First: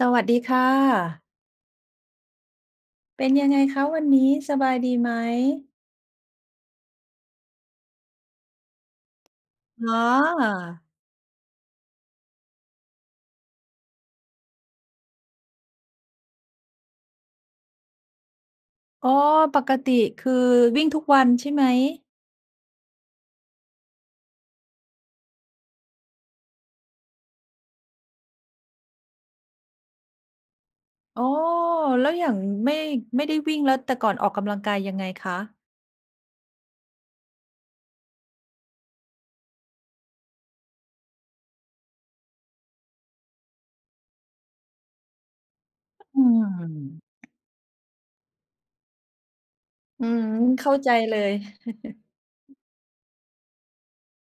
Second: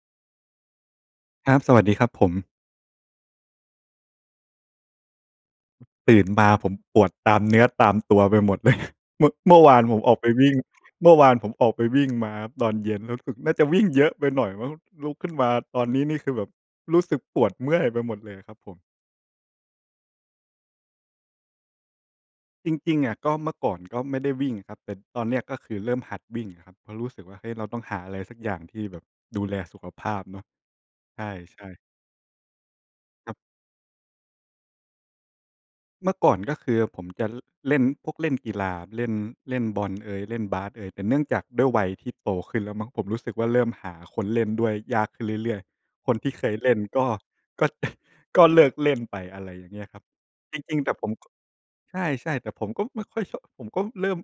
สวัสดีค่ะ ครับ สวัสดีครับผม เป็นยังไงคะวันนี้สบายดีไหม? ตื่นมาผมปวดตามเนื้อตามตัวไปหมด เลย เมื่อ เมื่อวานอ๋ผมออกไปวิ่ง อ! เมื่อวานผมออกไปวิ่งมาตอนเย็น รู้สึก น่าจะวิ่งเยอะไปหน่อยมั้ง ลุกขึ้นมาตอนนี้นี่คือแบบรู้สึกปวดเมื่อยไปหมดเลยครับผม อ๋อ ปกติคือวิ่งทุกวันใช่ไหม? จริง ๆ อะ ก็เมื่อก่อนก็ไม่ได้วิ่งครับ แต่ตอนเนี้ยก็คือเริ่มหัดวิ่งครับ เพราะรู้สึกว่า เฮ้ย เราต้องหาอะไรสักอย่างที่แบบดูแลสุขภาพเนาะ ใอ๋อ ช่ ๆ แล้วอย่าง ไม่ ไม่คไรดั้บ วิ่ง แล้วแต่ก่อนออกกำลังกายยังไงคะ? เมื่อก่อนก็คือผมจะ ล เล่นพวกเล่นกีฬา เล่น เล่นบอลเอย เล่นบาสเอย แต่เนื่องจากด้วยวัยที่โตขึ้นแล้วมั้ง ผมรู้สึกว่าเริ่มหาคนเล่นด้วยยากขึ้นเรื่อย ๆ คนอืที่เคยเล่นม ก็ ก็ ก็เลิกเล่นไป อะไรอย่างเงี้ยครัอบ ืม จเข้ราิง ๆ แใตจ่ผมเลก็ ย ใช่ ๆ แต่ผมก็ไม่ค่อยชอบ ผมก็เริ่ม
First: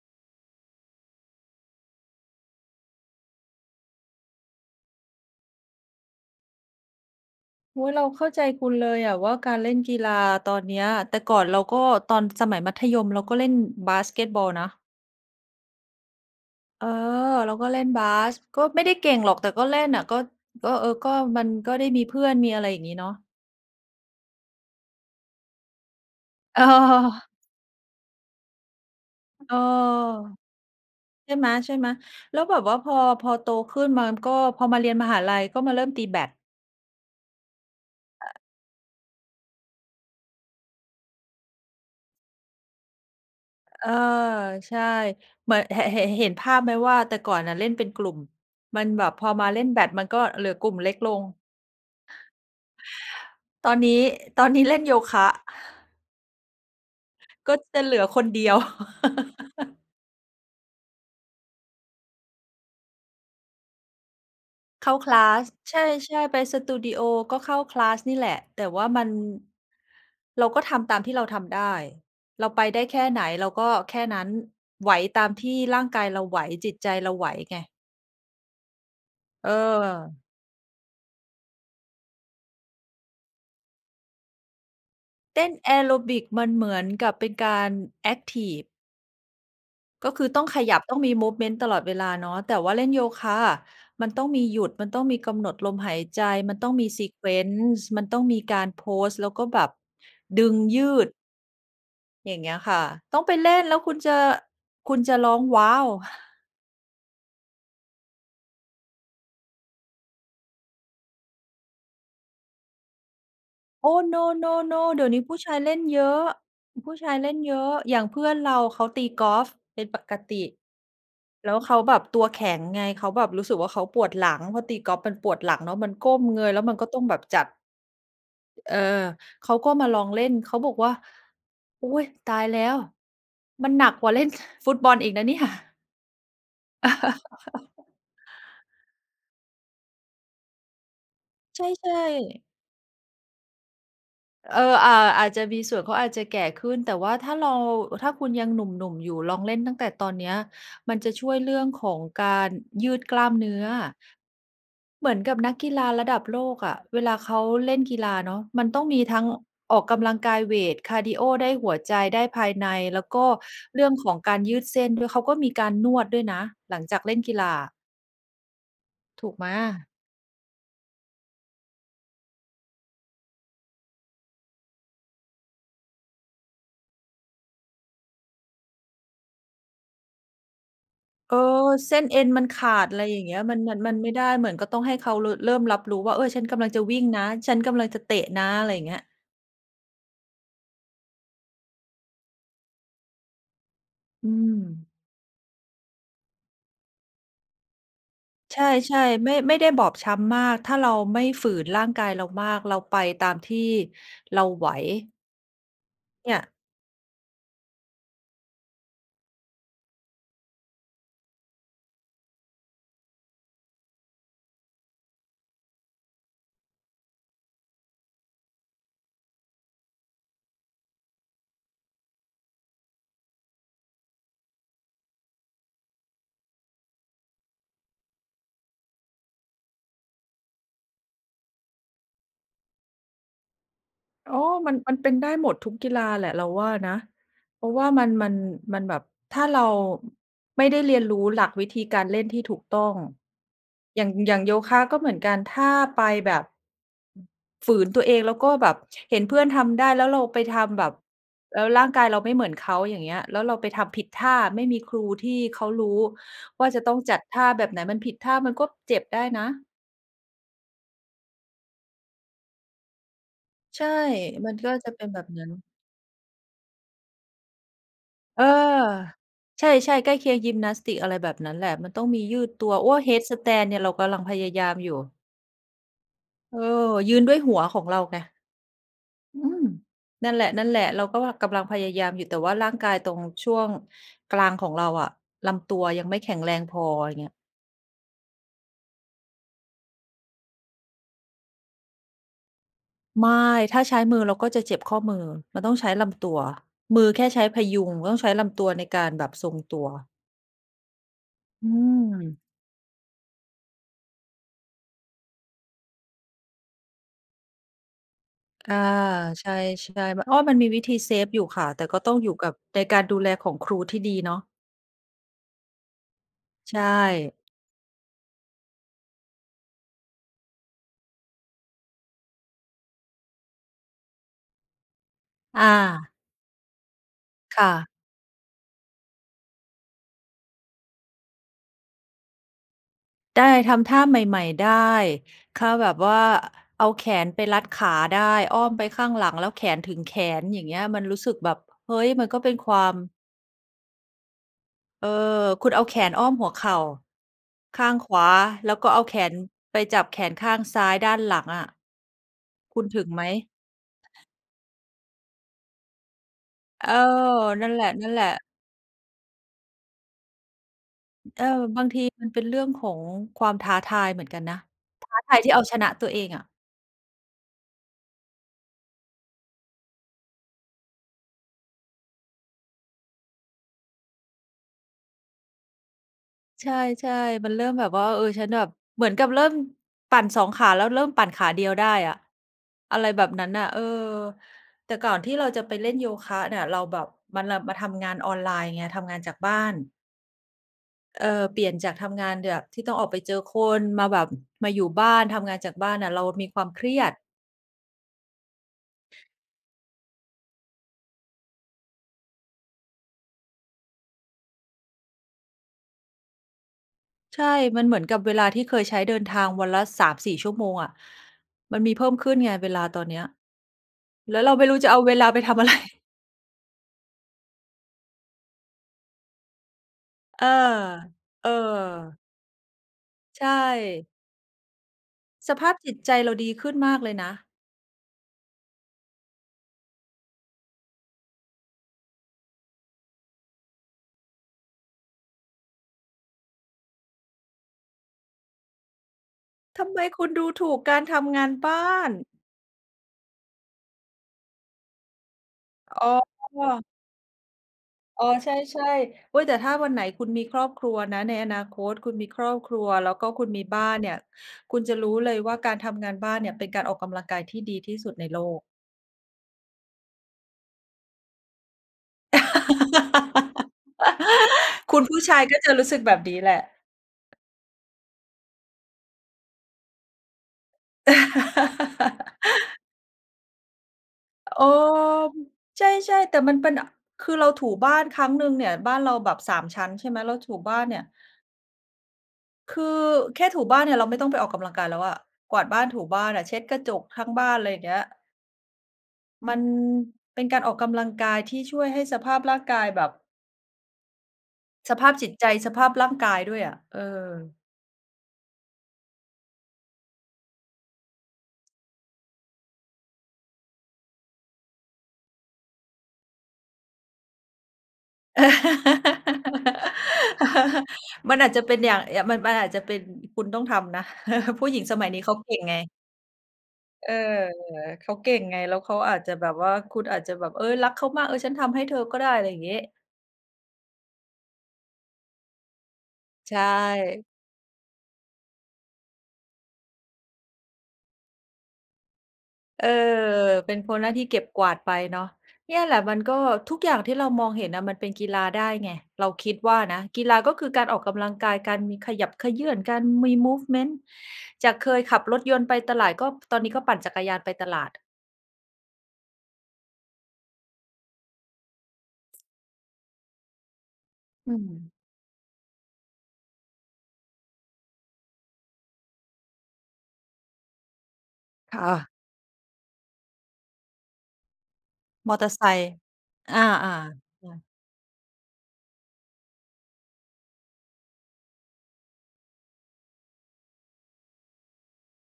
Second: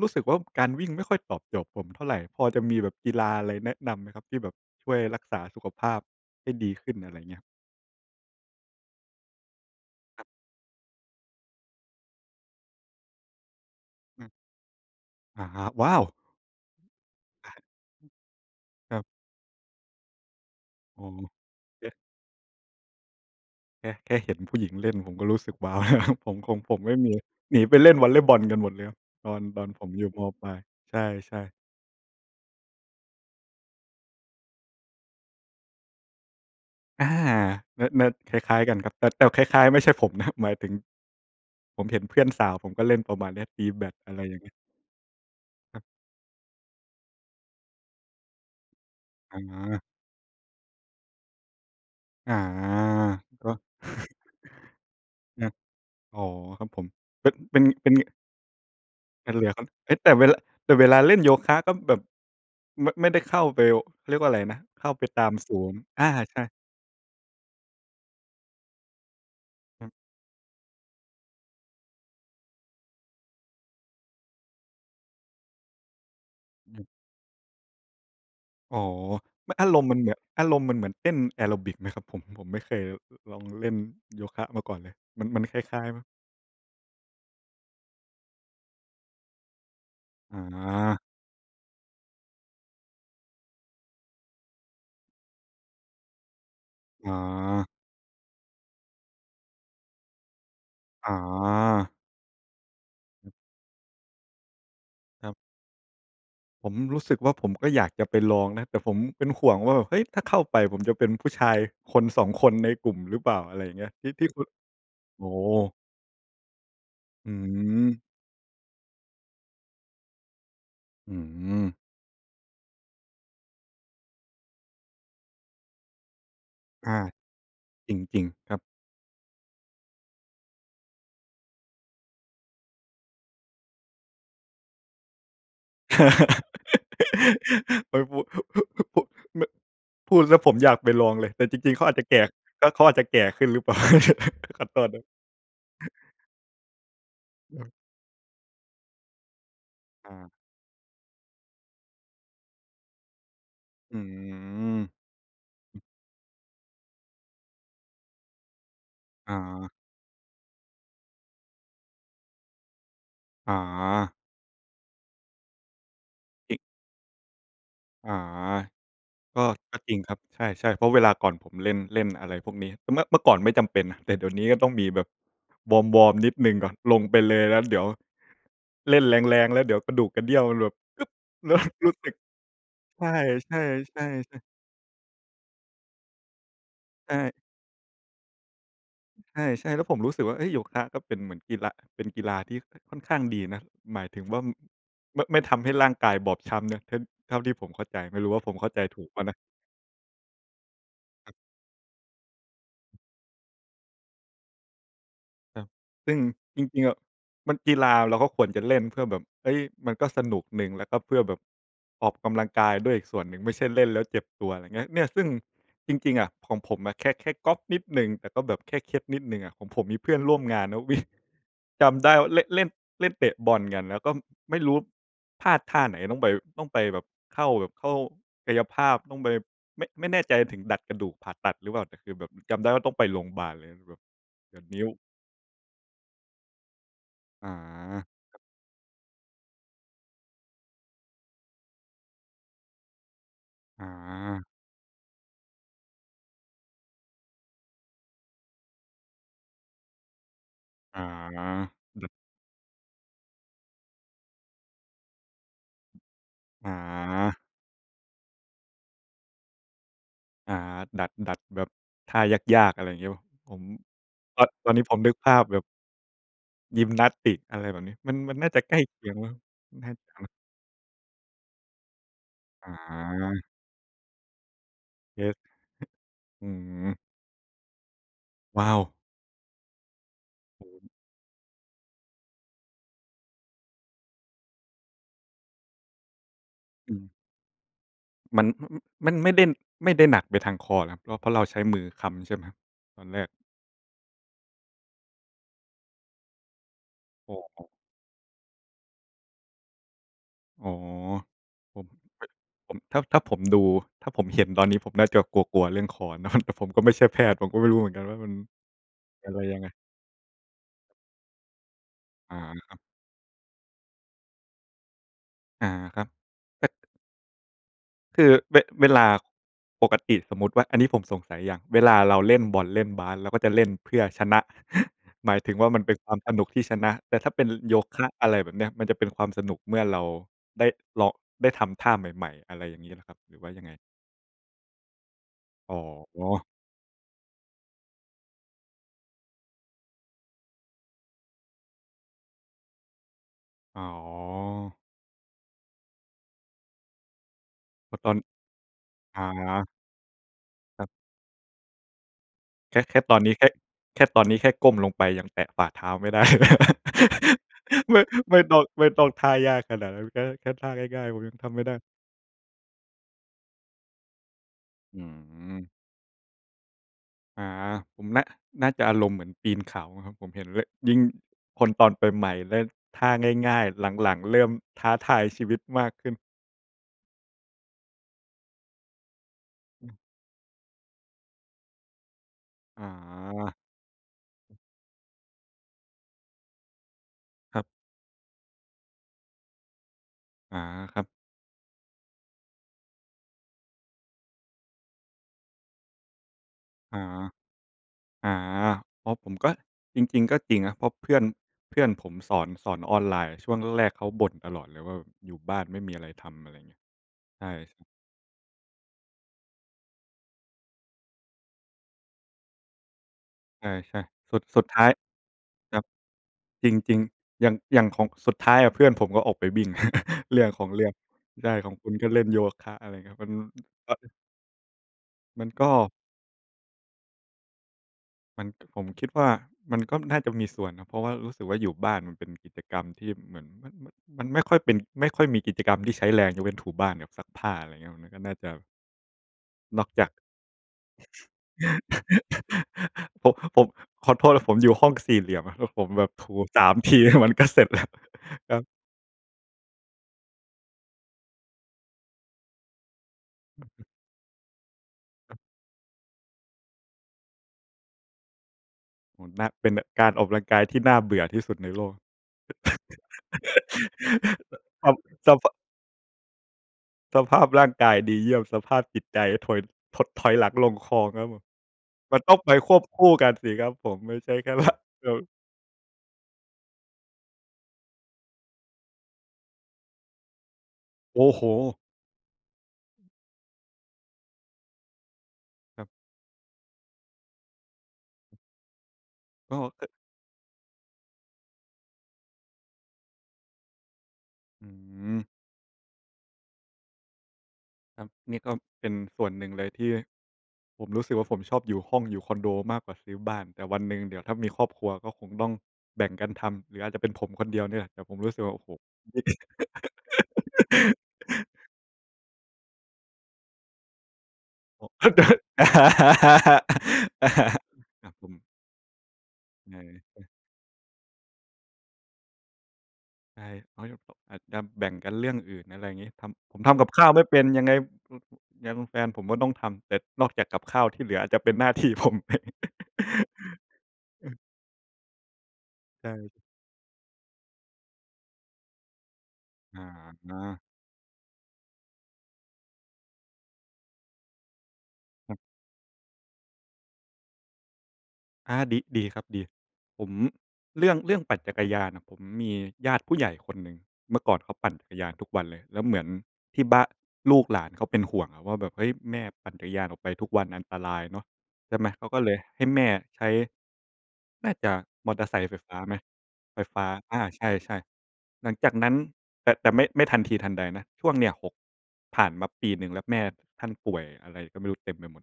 รู้สึกว่า การวิ่งไม่ค่อยตอบโจทย์ผมเท่าไร พอจะมีแบบกีฬาอะไรแนะนำไหมครับ? ที่แบบช่วยรักษาสุขภาพให้ดีขึ้น อะไรเงี้ย โอ๊ย เราเข้าใจคุณเลยอะว่า การเล่นกีฬาครับ ตอนเนี้ย แต่ก่อนเราก็ ตอนสมัยมัธยม เราก็เล่นบาสเกอืตม บอลนะ อะฮะ ว้าว! เออ เรอาา ก็เล่นบาส ก็ไม่ได้ครับ เก่งหรอก แต่ก็เล่นน่ะ ก็ ก็ เออ อ๋อ ก็มันก็ไเดอ้๊ะ? มีเพื่อนมี อะไรอย่างงี้เนาะ แค่ แค่เห็นผู้หญิงเล่น ผมก็รู้สึก ว้าว แล้วครับ ผมคง อผมไม่มี า หนีไปเล่นวอลเลย์บอลกันหมดแล้ว ตอน เออ ตอนผมอยู่ ม.ปลาย ใใชช่่ ๆ ไหม ๆ แล้วแบบว่า พอ พอโตขึ้นมาก็ พอมาเรียนมหาลัย ก็มาเริ่มตีแบด อา! เนิร์ด ๆ คล้าย ๆ กันครับ แต่ แต่คล้าย ๆ ไม่ใช่ผม นะ หมายถึง ผมเห็นเพื่อนสาวผมก็เล่นประมาณเนี้ยตีแบอา ด อะไรอย่างงี้ ใช่ เหมือน คเรห ับ เห็น เห็นภาพไหมว่า แต่ก่อนน่ะเล่นเป็นกลุ่ม มันแบบ พออ๋มาเล่นแบอ ด มันก็เหลือกลุ่มเล็กลง อา! ก็ ตอนนี้ ตอนนี้เล่นโยคะ อา อ๋อ ครับผม เป็น กเ็ป็น จะเปเ็หลน ือคนเดียว แต่เหลือครับ เฮ้ย แต่เวละ แต่เวลาเล่นโยคะก็แบบ ไม่ ไม่ได้เข้าไป เขาเรียกว่าอะไรนะ เเขข้า้า ไปคลตาามส ศูนใชย์ อา ่ ๆ ไใปช่ สตูดีโอก็เข้า คลาส นี่แหละ แต่ว่ามัน อือ เราก็ทำตามที่เราทำได้ เราไปได้แค่ไหนเราก็แค่นั้น ไหวตามที่ร่างกายเราไหว จอิตืม ใจเราไหวไง อ๋อ เม อารมณ์มันเหมือน ออ อารมณ์มันเหมือนเต้นแอโรบิกไหมครับผม ผมไม่เคยลองเล่นโยคะมาก่อนเลย มัน เมตัน้นคลแอ้าย โๆ รไหม? บิกมันเหมือนกับเป็นการแอ็กทิฟ ก็คืออต้องขยับต้อา งมี มูฟเมนต์ ตลอดเวลาเนาะ แต่ว่าเล่นโยคะอะ มันต้องมีหยุด มันต้องมีกำหนดลมหายใจ มันต้องมี อ๋อ sequence มันต้องมีการโพสต์ แล้วก็แบบดึงยือด ๋อ อย่างเงี้ยค่ะ ต้องไปเล่นแล้วคุณจะ คุณจะครร้ัอบ ง ว้าว! ผมรู้สึกว่า ผมก็อยากจะไปลองนะ แต่ผมเป็นห่วงว่าแบบ เฮ้ย! ถ้าเข้าไปผมจะเป็นผู้ชาย 1-2 คนในกลุ่มหรือเปล่า อะไรอย่างเงีโอ้้! ย ที่ No, ที่คุณ no, no เดี๋ยวนีโ้อ้ผโู้ชายเลฮ! ่นเยอะ ผู้ชายเอลื่นเยอะ อย่ม างเพื่อนเราเขาตีกอล์ฟเป็นปกติ อืแล้วเขม าแบบตัวแข็งไง เขาแบบรู้สึกว่าเขาปวดหลัง เพราะตีกอล์ฟมันปวดหลังเนาะ มันก้มเงย แล้วมันก็อตา ้องแบบจัด จริง จริงครับ เออ เขาก็มาลองเล่น เขาบอกว่า "อุ๊ย! ตายแล้ว มันหนักกว่าเล่นฟุตบอลอีกนะเนี่ย" ไม่พูด พุ ไม่ พูดแล้วผมอยากไปลองเลย แต่จใช่ ริง ๆ เขาอาจจะแก่ ๆ ก็เขาอาจจะแก่ขึ้นหรือเปล่า เอขอ อโทอษา ด้วย อาจจะมีส่วน เขาอาจจะแก่ขึ้น แต่ว่าถ้าเรา อืม ถ้าคุณยังหนุ่ม ๆ อยู่ ลองเล่นตั้งแต่ตออนเนี้า ย มันจะช่วยเรื่องของการยืดกล้ามเนื้อ อืม เหมือนกับนักกีฬาระดับโลกอะ เวลาเขาเล่นกีฬาเนาะ มันต้องมีทั้งอ๋อ ออกกำลังกายเวต คาร์ดีโอได้หัวใจ ได้ภายใน แล้วก็อ๋อ เรื่องของการยืดเส้นด้วย เขาก็มีการนวดด้วยนะ อิ หลังจากเล่นกีฬา อ๋อ ถูกก็ ไหม? ก็จริงครับ ใช่ ๆ เพราะเวลาก่อนผมเล่น เล่นอะไรพวกนี้ เมื่อ เมื่อก่อนไม่จำเป็นนะ แต่เดี๋ยวนี้ก็ต้องมีแบบวอร์ม ๆ นิดหนึ่งก่อน ลงไปเลยแล้วเดี๋ยว เล่นแรง ๆ แล้วเดี๋ยวกระดูกกระเดี้ยวมันแบบ อึ๊บ เออ แล้ว รูเส้้สนึก เอ็นมันขาด ไใรอย่างเงี้ย ชมัน มัน มัน่ ไม่ได้ ๆ ๆ ๆ เหมือนก็ต้องให้เขา ร เริ่มรับรู้ว่า เออ ฉันกำลังจะวิ่งใชนะ ่ ฉันกำลังจะเตะนะ ไรอย่างเงี้ย ใช่ ๆ แล้วผมรู้สึกว่า เอ๊ย โยคะก็เป็นเหมือนกีฬา เป็นกีฬาที่ค่อนข้างดีนะ หมายถึงอืว้ม ำ ไม่ ไม่ทำให้ร่างกายบอบช้ำนะ ท เท่าที่ผมเข้าใจ ไม่รู้ว่าผมใเข้าใจชถ่ ูกเปล่าๆ ไมน่ ะ ไม่ได้บอบช้ำมาก ถ้าเราไม่ครับ ฝืนร่างกายเรามาก เราไปตามที่เราไหว แล้ว ซึ่งเนี่ย จริง ๆ อะมัน กีฬาเราก็ควรจะเล่นเพื่อแบบ เฮ้ย มันก็สนุกหนึ่ง แล้วก็เพื่อแบบ ออกกำลังกายด้วยอีกส่วนหนึ่ง ไม่ใช่เล่นแล้วเจ็บตัว ไรเงี้ย เนี่ยซึ่งจริง ๆ อะ ของผมอะแค่ แค่ก๊อกนิดหนึ่ง แต่ก็แบบแค่เคล็ดนิดหนึ่งอะ ของผมมีเพื่อนร่วมงานนะ วิ่ง จำได้ว่าเละ เล่น เล่นเตะบอลกัน แล้วก็ไม่รู้พลาดท่าไหนต้องไป ต้องไปแบบเข้าแบบ เข้ากายภาพ ต้องไป ไม่ ไม่แน่ใจถึงดัดกระดูกผ่าตัดหรือเปล่า แต่คือแบบจำได้ว่าต้องไปโรงพยาบาลเลยแบบ อ๋อ แบบมัน นิ้ว มันเป็นได้หมดทุกกีฬาแหละเราว่านะ อ๋อ เพราะว่ามัน มัคน รับ มันแบบ ถ้าเราไม่ได้เรียนรู้หลักวิธีการเล่นที่ถูกต้อง อ๋อย่าง อย่าอ งโยคะก็เหมือนกัน ถ้าไปแบบ อืม ฝืนตัวเอง แล้วก็แบบเห็นเพื่อนทำได้ แล้วเราไปทำแบบ อ๋อ แล้วร่างกแาบยบ เราไม่เหมือนเขา อย่างเงี้ย แล้วเราไปทำผิดท่า ไม่มีครูที่เขารู้ว่อ๋าจะต้องจัดอ ท่าแบบไหน มันผิดท่ามันก็เจ็บได้นะ อา ดัด ดัดแบบท่ายาก ๆ อะไรอย่างเงี้ยเปล่า ผม ใช่ ตอน มันตกอ็นนี้จะผเมป็นนึกแบภบานัพ้น แบบ ยิมนาสติก อะไรแบบนี้ มัน มันเอนอ ่าจะใกล้เคียงมั้ง ใชน่า่ จๆ ใกละ้มัเ้คง ียงยิมนาสติก อะไรแบบนั้นแหละ มันต้องมียืดตัอว โอ้ย! เฮดสา แตนด์เนี่ยเรากำลังพยายามอยู่ เฮด อืเออ ม ยืนด้วยหัวของเราไง ว้าว! อืม! นั่นแหโลหะ ม ๆ เราก็ว่ากำลังพยายามอยู่ แต่ว่าร่างกายตรงช่วงกลางของเราอะลำตัวยังไม่แข็งแรงพอ ออืม ย่างเงี้ย มัน อือ อือ มันไม่ได้ ไม่ได้หนักไปทางคอเหรอครับ? ก็เพราะเราใช้มือค้ำใช่ไหม? ตอนแรไมก ่ ถ้าใช้มือเราก็จะเจ็บข้อมือ เราต้องใช้ลำตัว มือแค่อใช้พ๋อ ยุง เราต้องใช้ลำตัวในการแบบทรงตัว อ๋อ อืผมเป็น ม ผม ถ้า ถ้าผมดู ถ้าผมเห็นตอน นี้ผมน่าจะกลัว ๆ เรื่องคอเนาะ แต่ผมก็ไม่ใช่แพทย์ ผมก็ไม่รู้เหมือนกันว่ามัน อ่า อะไรใชยังไง ่ ๆ บ อ๋อ มันมีวิธี เซฟ อยู่ค่ะ แต่ก็ต้องอยูอ่า กับ ครัใบ นการดูแลของครูที่ดีเนาะ อา ครับ แต่ ใช่ คือ เว เวลาปกติสมมุติว่า อันนี้ผมสงสัยอย่าง เวลาเราเล่นบอลเล่นบาส เราก็จะเล่นเพื่อชนะ หมายถึงอว่ามันเป็นควา ามสนุกที่ชนะ แต่ถ้าเป็น ล ค่โยะ คะ อะไรแบบเนี้ย มันจะเป็นความสนุกเมื่อเราได้ลอง ได้ทำท่าใหม่ ๆ อะไรอย่างงี้ครับ หรืไอดว่า้ ยังไทง? ำท่าใหม่ ๆ ได้ ค่อา๋แบบว่า อ เอาแขนไปรัดขาได้ อ้อมไปข้างหลังแล้วแขนถึงแขน อย่างเงี้ย มันรู้สึกแบบ เฮ้ย! มันก็เป็นความ อ๋อ เออ คุณเอาแขนอ้อมหัวเข่า ข้าพงอตขอน วา แล้วก็เอาแขอนา ไปจับแขนข้างซคร้ัาบ ยด้านหลังอะ แคค่ ุณแคถ่ึงตอไนหม? นี้แค่ แค่ตอนนี้แค่ก้มลงไปยังแตะฝ่าเท้าไม่ ได้เลย เออ นั่นแหไม่ ละ ไม่ๆ ต้อง ไม่ต้องท่ายากขนาดนั้นก็ แค่ท่าง่าย ๆ ผมยังเออ ทำไม่ได้ บางทีมันเป็นเรื่องของความท้าทายเหมือนกันนะ อืท้าทายที่เอาม ชนะตัวเองอะ อา ผมน่า น่าจะอารมณ์เหมือนปีนเขาอะครับ ผมเห็นเละ ยิ่งคนตอนไปใหม่ เล่นท่าง่าย ๆ หลัง ๆ เริ่มท้าทายชีวิตมากขึ้น ใช่ ๆ มันเริ่มแบบว่า เออ ฉันแบบ เหมือนกับเริ่มอืม ปั่น 2 ขา แล้วเริ่มปั่นขาเดียวได้อะ อ๋อะไรแบบนั้อ นน่ะ เออ แต่ก่อนที่เราจะไปเล่นโยคะเนี่ย เราแบบมาลครับ ำ มาทำงานออนไลน์ไง ทำงานจากบ้าน อา ครับ เออ เปลี่ยนจากทำงานแบบ ที่ต้องออกไปเจอคน มาแบบ มาอยู่บ้าน ทำงานจากบ้านอะ เรามีความเครอี๋อ ยด อา พอผมก็ จริง ๆ ก็จริงนะ เพราะเพื่อน เพื่อนผมสอน สอนออนไลน์ ช่วงแรกเขาบ่นตลอดเลยว่าแบบ อยู่บ้านไม่มีอะไรทำ อะไรเงี้ย ใใชช่ ่ มันเหมือนกับเวลาที่เคยใช้เดินทางวันละ 3-4 ชั่วโมงอะ มันมีเพิ่มขึ้นไงเวลาตอนเนี้ย ใช่ ๆ แสลุ้วด เราสไุม่ดรูท้้าจะย เอาเวลาไปทำ อะไร ครับ จริง ๆ อย่าง อย่างของ สุดท้ายเพื่อนผมก็ออกไปวิ่ง เรืเ่อออ งของเรื่อง เใอช่ ของคุณก็อ เล่นโยคะ อะไรอย่างเงี้ย มัน ใชอา ่ มันสกภา็ พจิตใจเราดีขึ้นมากเลยนะ มัน ผมคิดว่ามันก็น่าจะมีส่วนนะ เพราะว่ารู้สึกว่า อยู่บ้านมันเป็นกิจกรรมที่เหมือนมัน มัน มันไม่ค่อยเป็น ไม่ค่อยมีกิจกรรมที่ใช้แรง ยกเว้นถูบ้านกับซักผ้า อะไรเงี้ย มันก็น่าจะ นทอกำไมจาก คุณดูถูกการทำงานบ้าน! ผม ผม ขอโทษนะผมอยู่ห้องสี่เหลี่ยมอะ แล้วผมอแบ๋บถู 3 อ ทีมันก็เสร็จ แล้ว อ๋อ ใชครับ ่ ๆ โอ๊ย แต่ถ้าวันไหนคุณมีครอบครัวนะ ในอนาคตคุณมีครอบครัว แล้วก็คุณมีบ้านเนี่ย คุณจะรู้เลครยับ ว่า การทำงานบ้านเนี่ยเป็นการออกกำลังกายที่ดีที่สุดในโลก โอ้ นาก เป็นการออกกำลังกายที่น่าเบื่อที่สุดในโลก สะ สัคพ ุณผู้สชัพายพะ ก็จะรู้สึกแบบนี้แหละ สภาพร่างกายดีเยี่ยม สภาพจิตใจถอย ถดถอยหลังลงคลองครับผม มันต้องไปควบคู่กันสิครับผม ไม่ใช่แค่ โอระ แบบ ม ใช่ ๆ แต่มันเป็น อ คือเราถูบ้านครั้งหนึ่งเนี่ย บ้านเราแบบ 3 ชั้น ใช่ไหม เราถูบ้านเนี่ย โอ้โฮ! คือแค่ถูบ้านเนี่ยเราไม่ต้องไปออกกำลังกายแล้วอะ กวาดบค้ารันบ ถูบ้านอะ เช็ดกระจกทั้งบ้าน ไรอย่างเงี้ย มกั็ นก็ เป็นการออกกำลังกายที่ช่วยให้สภาพร่างกายแบบ อสภาพืม จิตใจ สภาพร่างกายด้วยอะ เออ ครับ นี่ก็เป็นส่วนหนึ่งเลยที่ผมรู้สึกว่า ผมชอบอยู่ห้องอยู่คอนโดมากกว่าซื้อบ้าน แต่วันหนึ่งเดี๋ยวถ้ามีครอบครัวก็คงต้องแบ่งกันทำ หรืออาจจะเป็นผมคนเดียวนี่แหละ แต่ผมรู้สึกว่า โอ้โฮ นี่ มันอาจจะเป็นอย่าง อย่าง มัน มันอาจจะเป็น คุณต้องทำนะ ผู้หญิเงพราะ สเมขั้ยานใีจ ้เขาเก่งไง เออ เขครัาบผเก่งม ไง แล้วเขาอาจจะแบบวเ่า คุณอาออ จจะแบบ เฮ้ย รักเขามาก "เออ ฉันทำให้เธอก็ได้" อะไรอย่างงี้ ใช่ เพราะจะแบบ อาจจะแบ่งกันเรื่องอื่น อะไรอย่างงี้ ทใำ ชผมทำกับข้าวไม่ ่เป็นยังไง อ ยังแฟนผมก็ต้องทำ แต่นอกจากกับข้าวที่เหลืออาจจะเป็นหน้าที่ ผมไป เออ เป็นคน หน้าที่อืเอ ก็บกวาดไปเนาะ เนี่ยแหละใชมัน่ ก็ ทุกอย่างที่เรามองเห็นน่ะ มันเป็นกีฬาได้ไง เราคิดว่อาะนะ กีฮฬาก็ะ คือการออกกำลังกาย การมี ขยับเขยื้อน การมี มูฟเมนต์ จากเคยขับครัรบ ถยนต์ไปตลาด ก็ตอนนี้ก็ปั่นจักรยานไปตลาด อา ดี ดีครับดี ผม เรื่อง เรื่องปั่นจักรยานน่ะ ผมมีญาติผู้ใหญ่คนหนึ่ง เมื่อก่อนเขอืาปั่นจัม กรยานทุกวันเลยแล้วเหมือนที่บ้าน ลูกหลานเขาเป็นห่วงอะว่าแบบ "เฮ้ย! แม่ปั่นจักรยานออกไปทุกวันอันตรายเนาะ" ใชค่่ไหม ะ เขาก็เลยให้แม่ใช้ น่าจะมอเตอร์มไอซเตคอร์ไฟ์ไซฟ้าค์ ไหม? อไา ฟฟ้า อา ใชๆ ่ ๆ หลังจากนั้น แต่ แต่ไม่ ไม่ทันทีทันใดนะ ช่วงเนี่ย 6 ผ่านมาปีหนึ่งแล้ว แม่ท่านป่วยอะไรก็ไม่รู้เต็มไปหมด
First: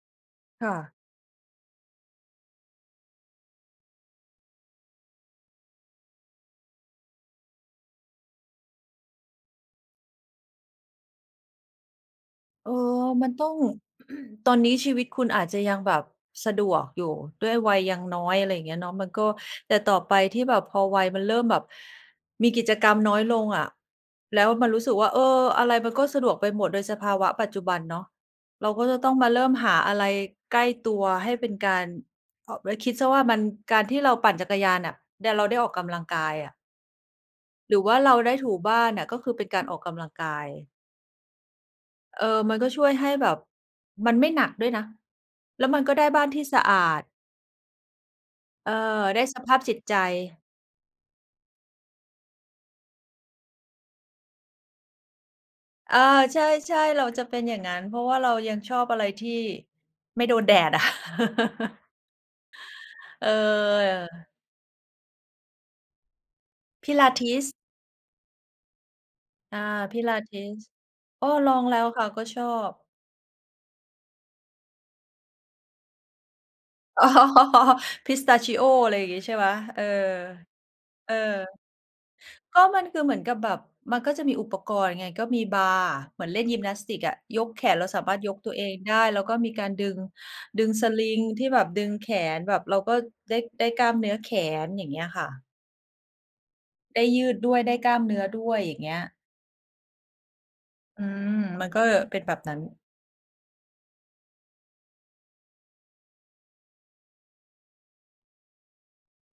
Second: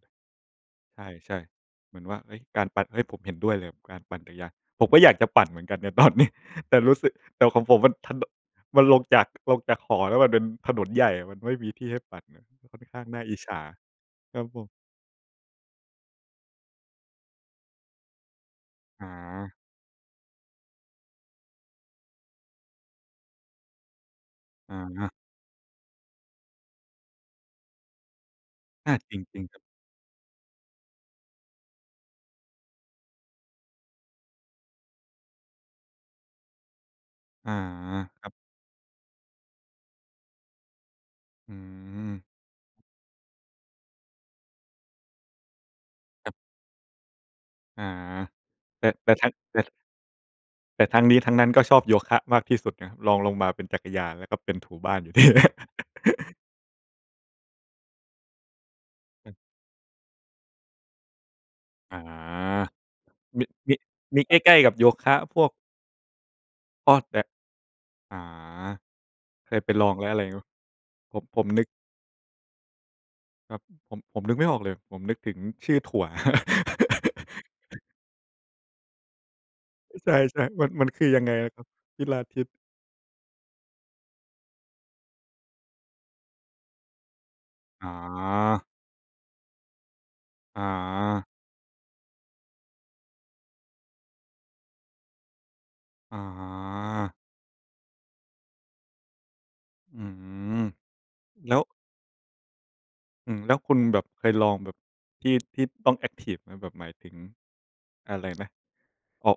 ค่ะ ใช่ ๆ เหมือนว่า เฮ้ย การปั่น เฮ้ย ผมเห็นด้วยเลยกับการปั่นจักรยาน ผมก็อยากจะปั่นเหมือนกันใน ตอนนี้ แต่รู้สึก แต่ของผมมันถนน มันลงจาก ลงจากหอแล้วมันเป็นถนนใหญ่ มันไม่มีที่ให้ปั่นอะ เออ ค่อนข้างน่มาันอิจต้อฉง า ครับตอผนนม ี้ชีวิตคุณอาจจะยังแบบสะดวกอยู่ ด้วยวัยยังน้อย อะไรอย่างเงี้ยเนาะ อมันก็ า แต่ต่อไปที่แบบพอวัยมันเริ่มแบบมีกิจกรรมน้อยลงอะ แล้วมันอรู้สึกว่า า เออ อะไรมันก็สะดวกไปหมด โดยสภาวะปัจจุบันเนาะ เราก็อา จะต้จองมาเริรง ิ่ๆ มครับ หาอะไรใกล้ตัวให้เป็นการ เพราะ ไว้คิดเสียว่ามัน การที่เราปั่นจักรยานน่ะ ได้ เราได้ออกกำลังกายอะ อา หรือว่าเราครัไดบ ้ถูบ้านน่ะ ก็คือเป็นการออกกำลังกาย อืม เออ มันก็ช่วยให้แบบ มันไม่หนักด้วยนะ แล้วมันก็ได้บ้าคนรับ ที่สะอาด อา เออ แต่ แต่ได้ถ้า สภแตา่ พจิตใจ แต่ทั้งนี้ทั้งนั้นก็ชอบโยคะมากที่สุดนะ รองลงมาเป็นจักรยาน แล้วก็เป็นถูบ้านอยู่ นี่แหละ อา ใช่ ๆ เราจะเป็นอย่างงั้น เพราะว่าเรายังชอบอะไรทีอื่อ ไม่โดนแดด อะ อา เอมี มี มีอ ใกล้ ๆ กับโยคะพวก อ้อ แต่ Pilates อ๋อ เคอา ยไปลองแล้ว อะไรงี้ไหม Pilates ผม อ้อ ผมลอนึงก แล้วค่ะก็ชอบ ครับ ผม ผมนึกไม่ออกเลย ผมนึกถึงชื่อถั่ว อ๋อ Pistachio อะไรอย่างงี้ ใช่ไหม เออ เออ ใช่ ๆ มัน มันคือเออ ยังไงนะครับ Pilates? ก็มัน คือเหมือนกับแบบมันก็จะมีอุปกรณ์ไง ก็มีบาร์เหมือนเล่นยิมนาสติกอะ ยกแขน เอรา๋สามารถยกตัวอ เองได้ แล้วก็มีการดึง อ๋ดึง sling อ ที่แบบดึงแขนแบบเราก็ได้ ได้กล้ามเนื้อแขน อย่างเงี้ยค่ะ อ๋ได้อ ยืดด้วย ได้กล้ามเนื้อด้วย อย่างเงี้ย อืม อืม แล้ว มันก็เป็นแบบนั้น อืม แล้วคุณแบบเคยลองแบบ ที่ ที่ต้องแอ็กทิฟไหม? แบบหมายถึง อะไรนะ เพาะ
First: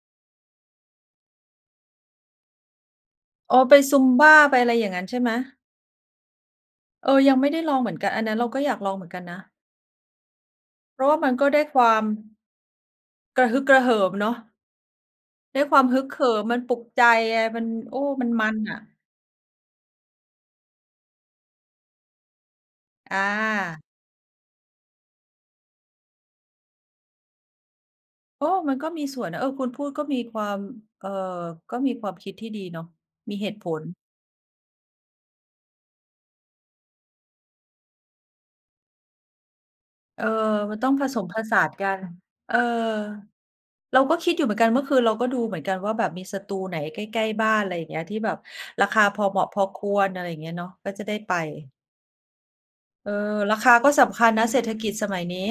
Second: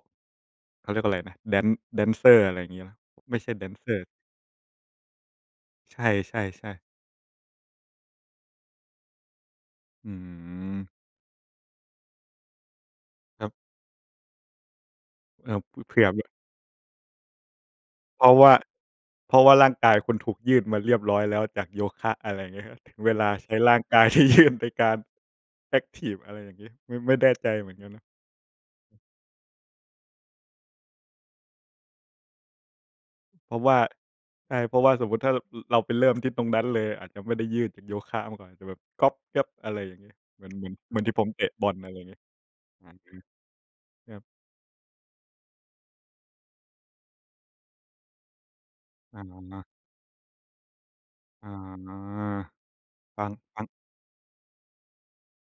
เขาเรียกว่าไรนะ แดน แดนเซอร์ อะไรงี้เปล่า ไม่ใช่อ๋อ แดไนป เซอร์ Zumba ไปอะไรอย่างงั้นใช่ไหม? ใช่ ๆ ๆ เออ ยังไม่ได้ลองเหมือนกัน อันนั้นเราก็อยากลองเหมือนกันนะ อืม เพราะว่ามันก็ได้ความ กครรัะบ ฮึกกระเหิมเนาะ เอิ่ได้บ คผ วามเผฮึื่กอเแบหบ ิม มันปลุกใจไง มัน โอ้ เพมัรนาะมวั่า นอะ เพราะว่าร่างกายคุณถูกยืดมาเรียบร้อยแล้วจากโยคะ อะไรงี้ไหม เวอลาใช้ร่าา งกาย ที่ยื่น ไปการ แอ็กทิฟ อะไรอย่างงี้ ไม่ ไม่แน่ใจเหมือนกันนะ โอ้! มันก็มีส่วนนะ เออ คุณพูดก็มีความ เอ่อ ก็มีความคิดที่ดีเนาะ มีเหเตพุราะผว่า ล ใช่ เพราะว่าสมมุติถ้า ร เราไปเริ่มที่ตรงนั้นเลย อาจจะไม่ได้ยืดเป็นโยคะมาก่อน จะแบบกร๊อบแกร๊บ อะไรอย่างงี้ เออ เหมือน เหมือน มันต้อเหงมือนผที่สผมมผเตะสาบอนล กอัะไรน งี้ เออ เหมือนกัน เราคกร็ับ คิดอยู่เหมือนกัน เมื่อคืนเราก็ดูเหมือนกันว่าแบบ มีสตูไหนใกล้ ๆ บ้าน ไรอย่างเงี้ย ที่แบบราคาพออเหมาะพา อควร อะไรอย่างเงี้ยเนาะ ก็จะได้ไป อา เออ ฟัง ราฟัคง าก็สำคัญนะเศรษฐกิจสมัยนี้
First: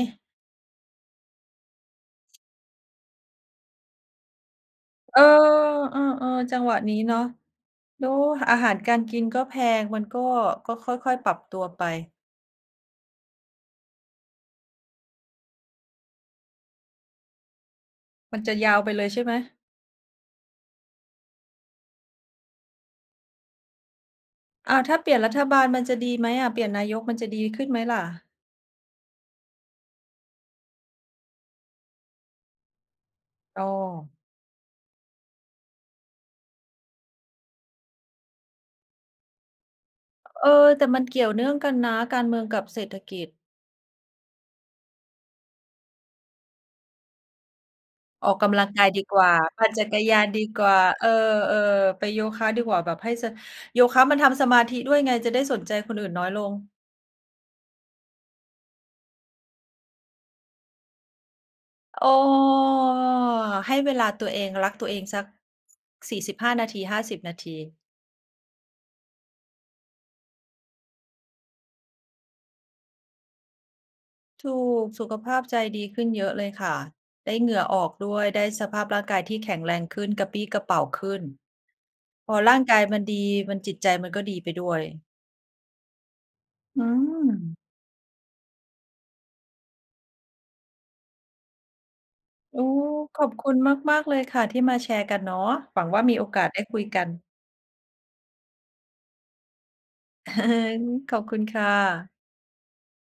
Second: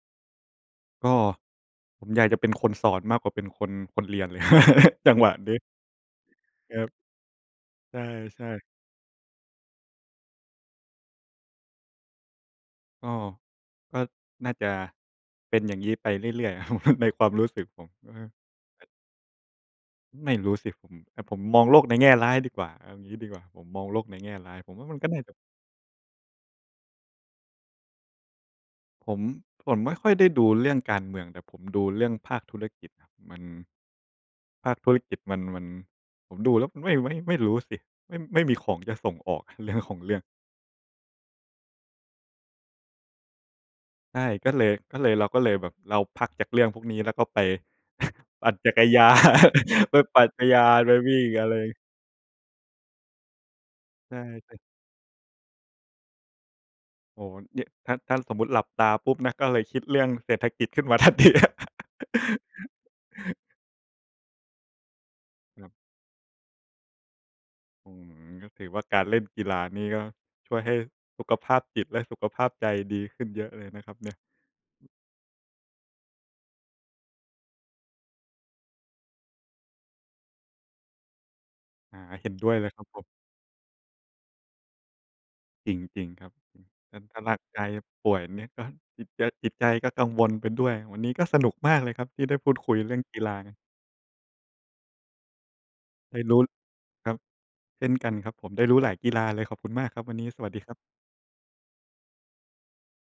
ก็ผมอยากจะเป็นคนสอนมากกว่าเป็นคน คนเรียนเลย จัเองอ! หวะนี้ เออ ๆ จังหวะครันบ ี้เนาะ ใแล้วช่ อาๆ หารการกินก็แพง มันก็ ก็ค่อย ๆ ปรับตัวไป ก็ ก็น่าจะเป็นอย่างงี้ไปเรื่อย ๆ อะ ครับ ในความรู้สึกผม เออ มันจะยาวไปเลยใช่ไหม? ไม่รู้สิผม แต่ผมมองโลกในแง่ร้ายดีกว่า เอางี้ดีกว่า ผมมองโลกในแง่ร้าย ผอ้มาวว ่าถม้ัานกเ็ปลี่นย่นาจรัะ ฐบาลมันจะดีไหมอะ เปลี่ยนนายกมันจะดีขึ้นไหมล่ะ? ผม ผมไม่ค่อยได้ดูเรื่องการเมือง แต่ผมดูเรื่องภาคธุรกิจมัน อ้อ ภาคธุรกิจมัน มัน ผมดูแล้ว ไม่ ไม่ ไม่รู้สิ ไม่ ไม่มีของจะส่งออก เรื่อง ของเรื่อง เออ แต่มันเกี่ยวเนื่องกันนะ การเมืองกับเศรษฐกิจ ใช่ ก็เลย ก็เลย เราก็เลยแบบเราพักจากเรื่องพวกนี้แล้วก็ไป ออกปกั่นำลัจงักกร ายยดีากว่า ปั่นจัน ไปกรยปาั่นนดกีระยากว่า น ไปเออ วิ่งอะไร ๆ ไปโยคะดีกว่า แบบให้สะ โยคะมันทำสใชมา่ ธิด้วยไง จะได้สนใจคนอื่นน้อยลง โอ้โฮ เนี่ยถ้า ถ้าสมมุติหลับตาปุ๊บนะ ก็เลยคิดเรื่องเศรษฐกิจขึ้นมา ทันทีครับ อ้อ ให้เวลาตัวเอง รักตัวเองสัก ครับ 45 นาที 50 นาที อืม ก็ถือว่าการเล่นกีฬานี่ก็ช่วยให้สุขภาพจิตและสุขภาพใจดีขึ้นเยอะเลยนะครับเนี่ย ถูก สุขภาพใจดีขึ้นเยอะเลยค่ะ ได้เหงื่อออกด้วย ได้สภาพร่างกายที่แข็งแรงขึ้น กระปรี้กระเปร่าขึ้น อ่า เห็พนอด้รวย่าเงลยกคารัยบมผันม ดี มัน จิตใจมันก็ดีไปด้วย จริง จริงครับ อืถ้า ถ้าร่างม! กายป่วยเนี่ยก็จิตใจ จิตใจก็กังวลไปด้วย วันนี้ก็สนุกมากเลยครับที่ได้พูโดอ้ คุยเรื่องกขีอฬบคุา ณมาก ๆ เลยค่ะ ที่มาแชร์กันเนาะ หวังว่ามไีด้โอรูก้ าสได้คุยกัคน รับ เช่นกันครับผม ได้รู้หลายกีฬาเลย ขอบคุณมากครับวันนี้ สวัสดีครับ ขอบคุณค่ะ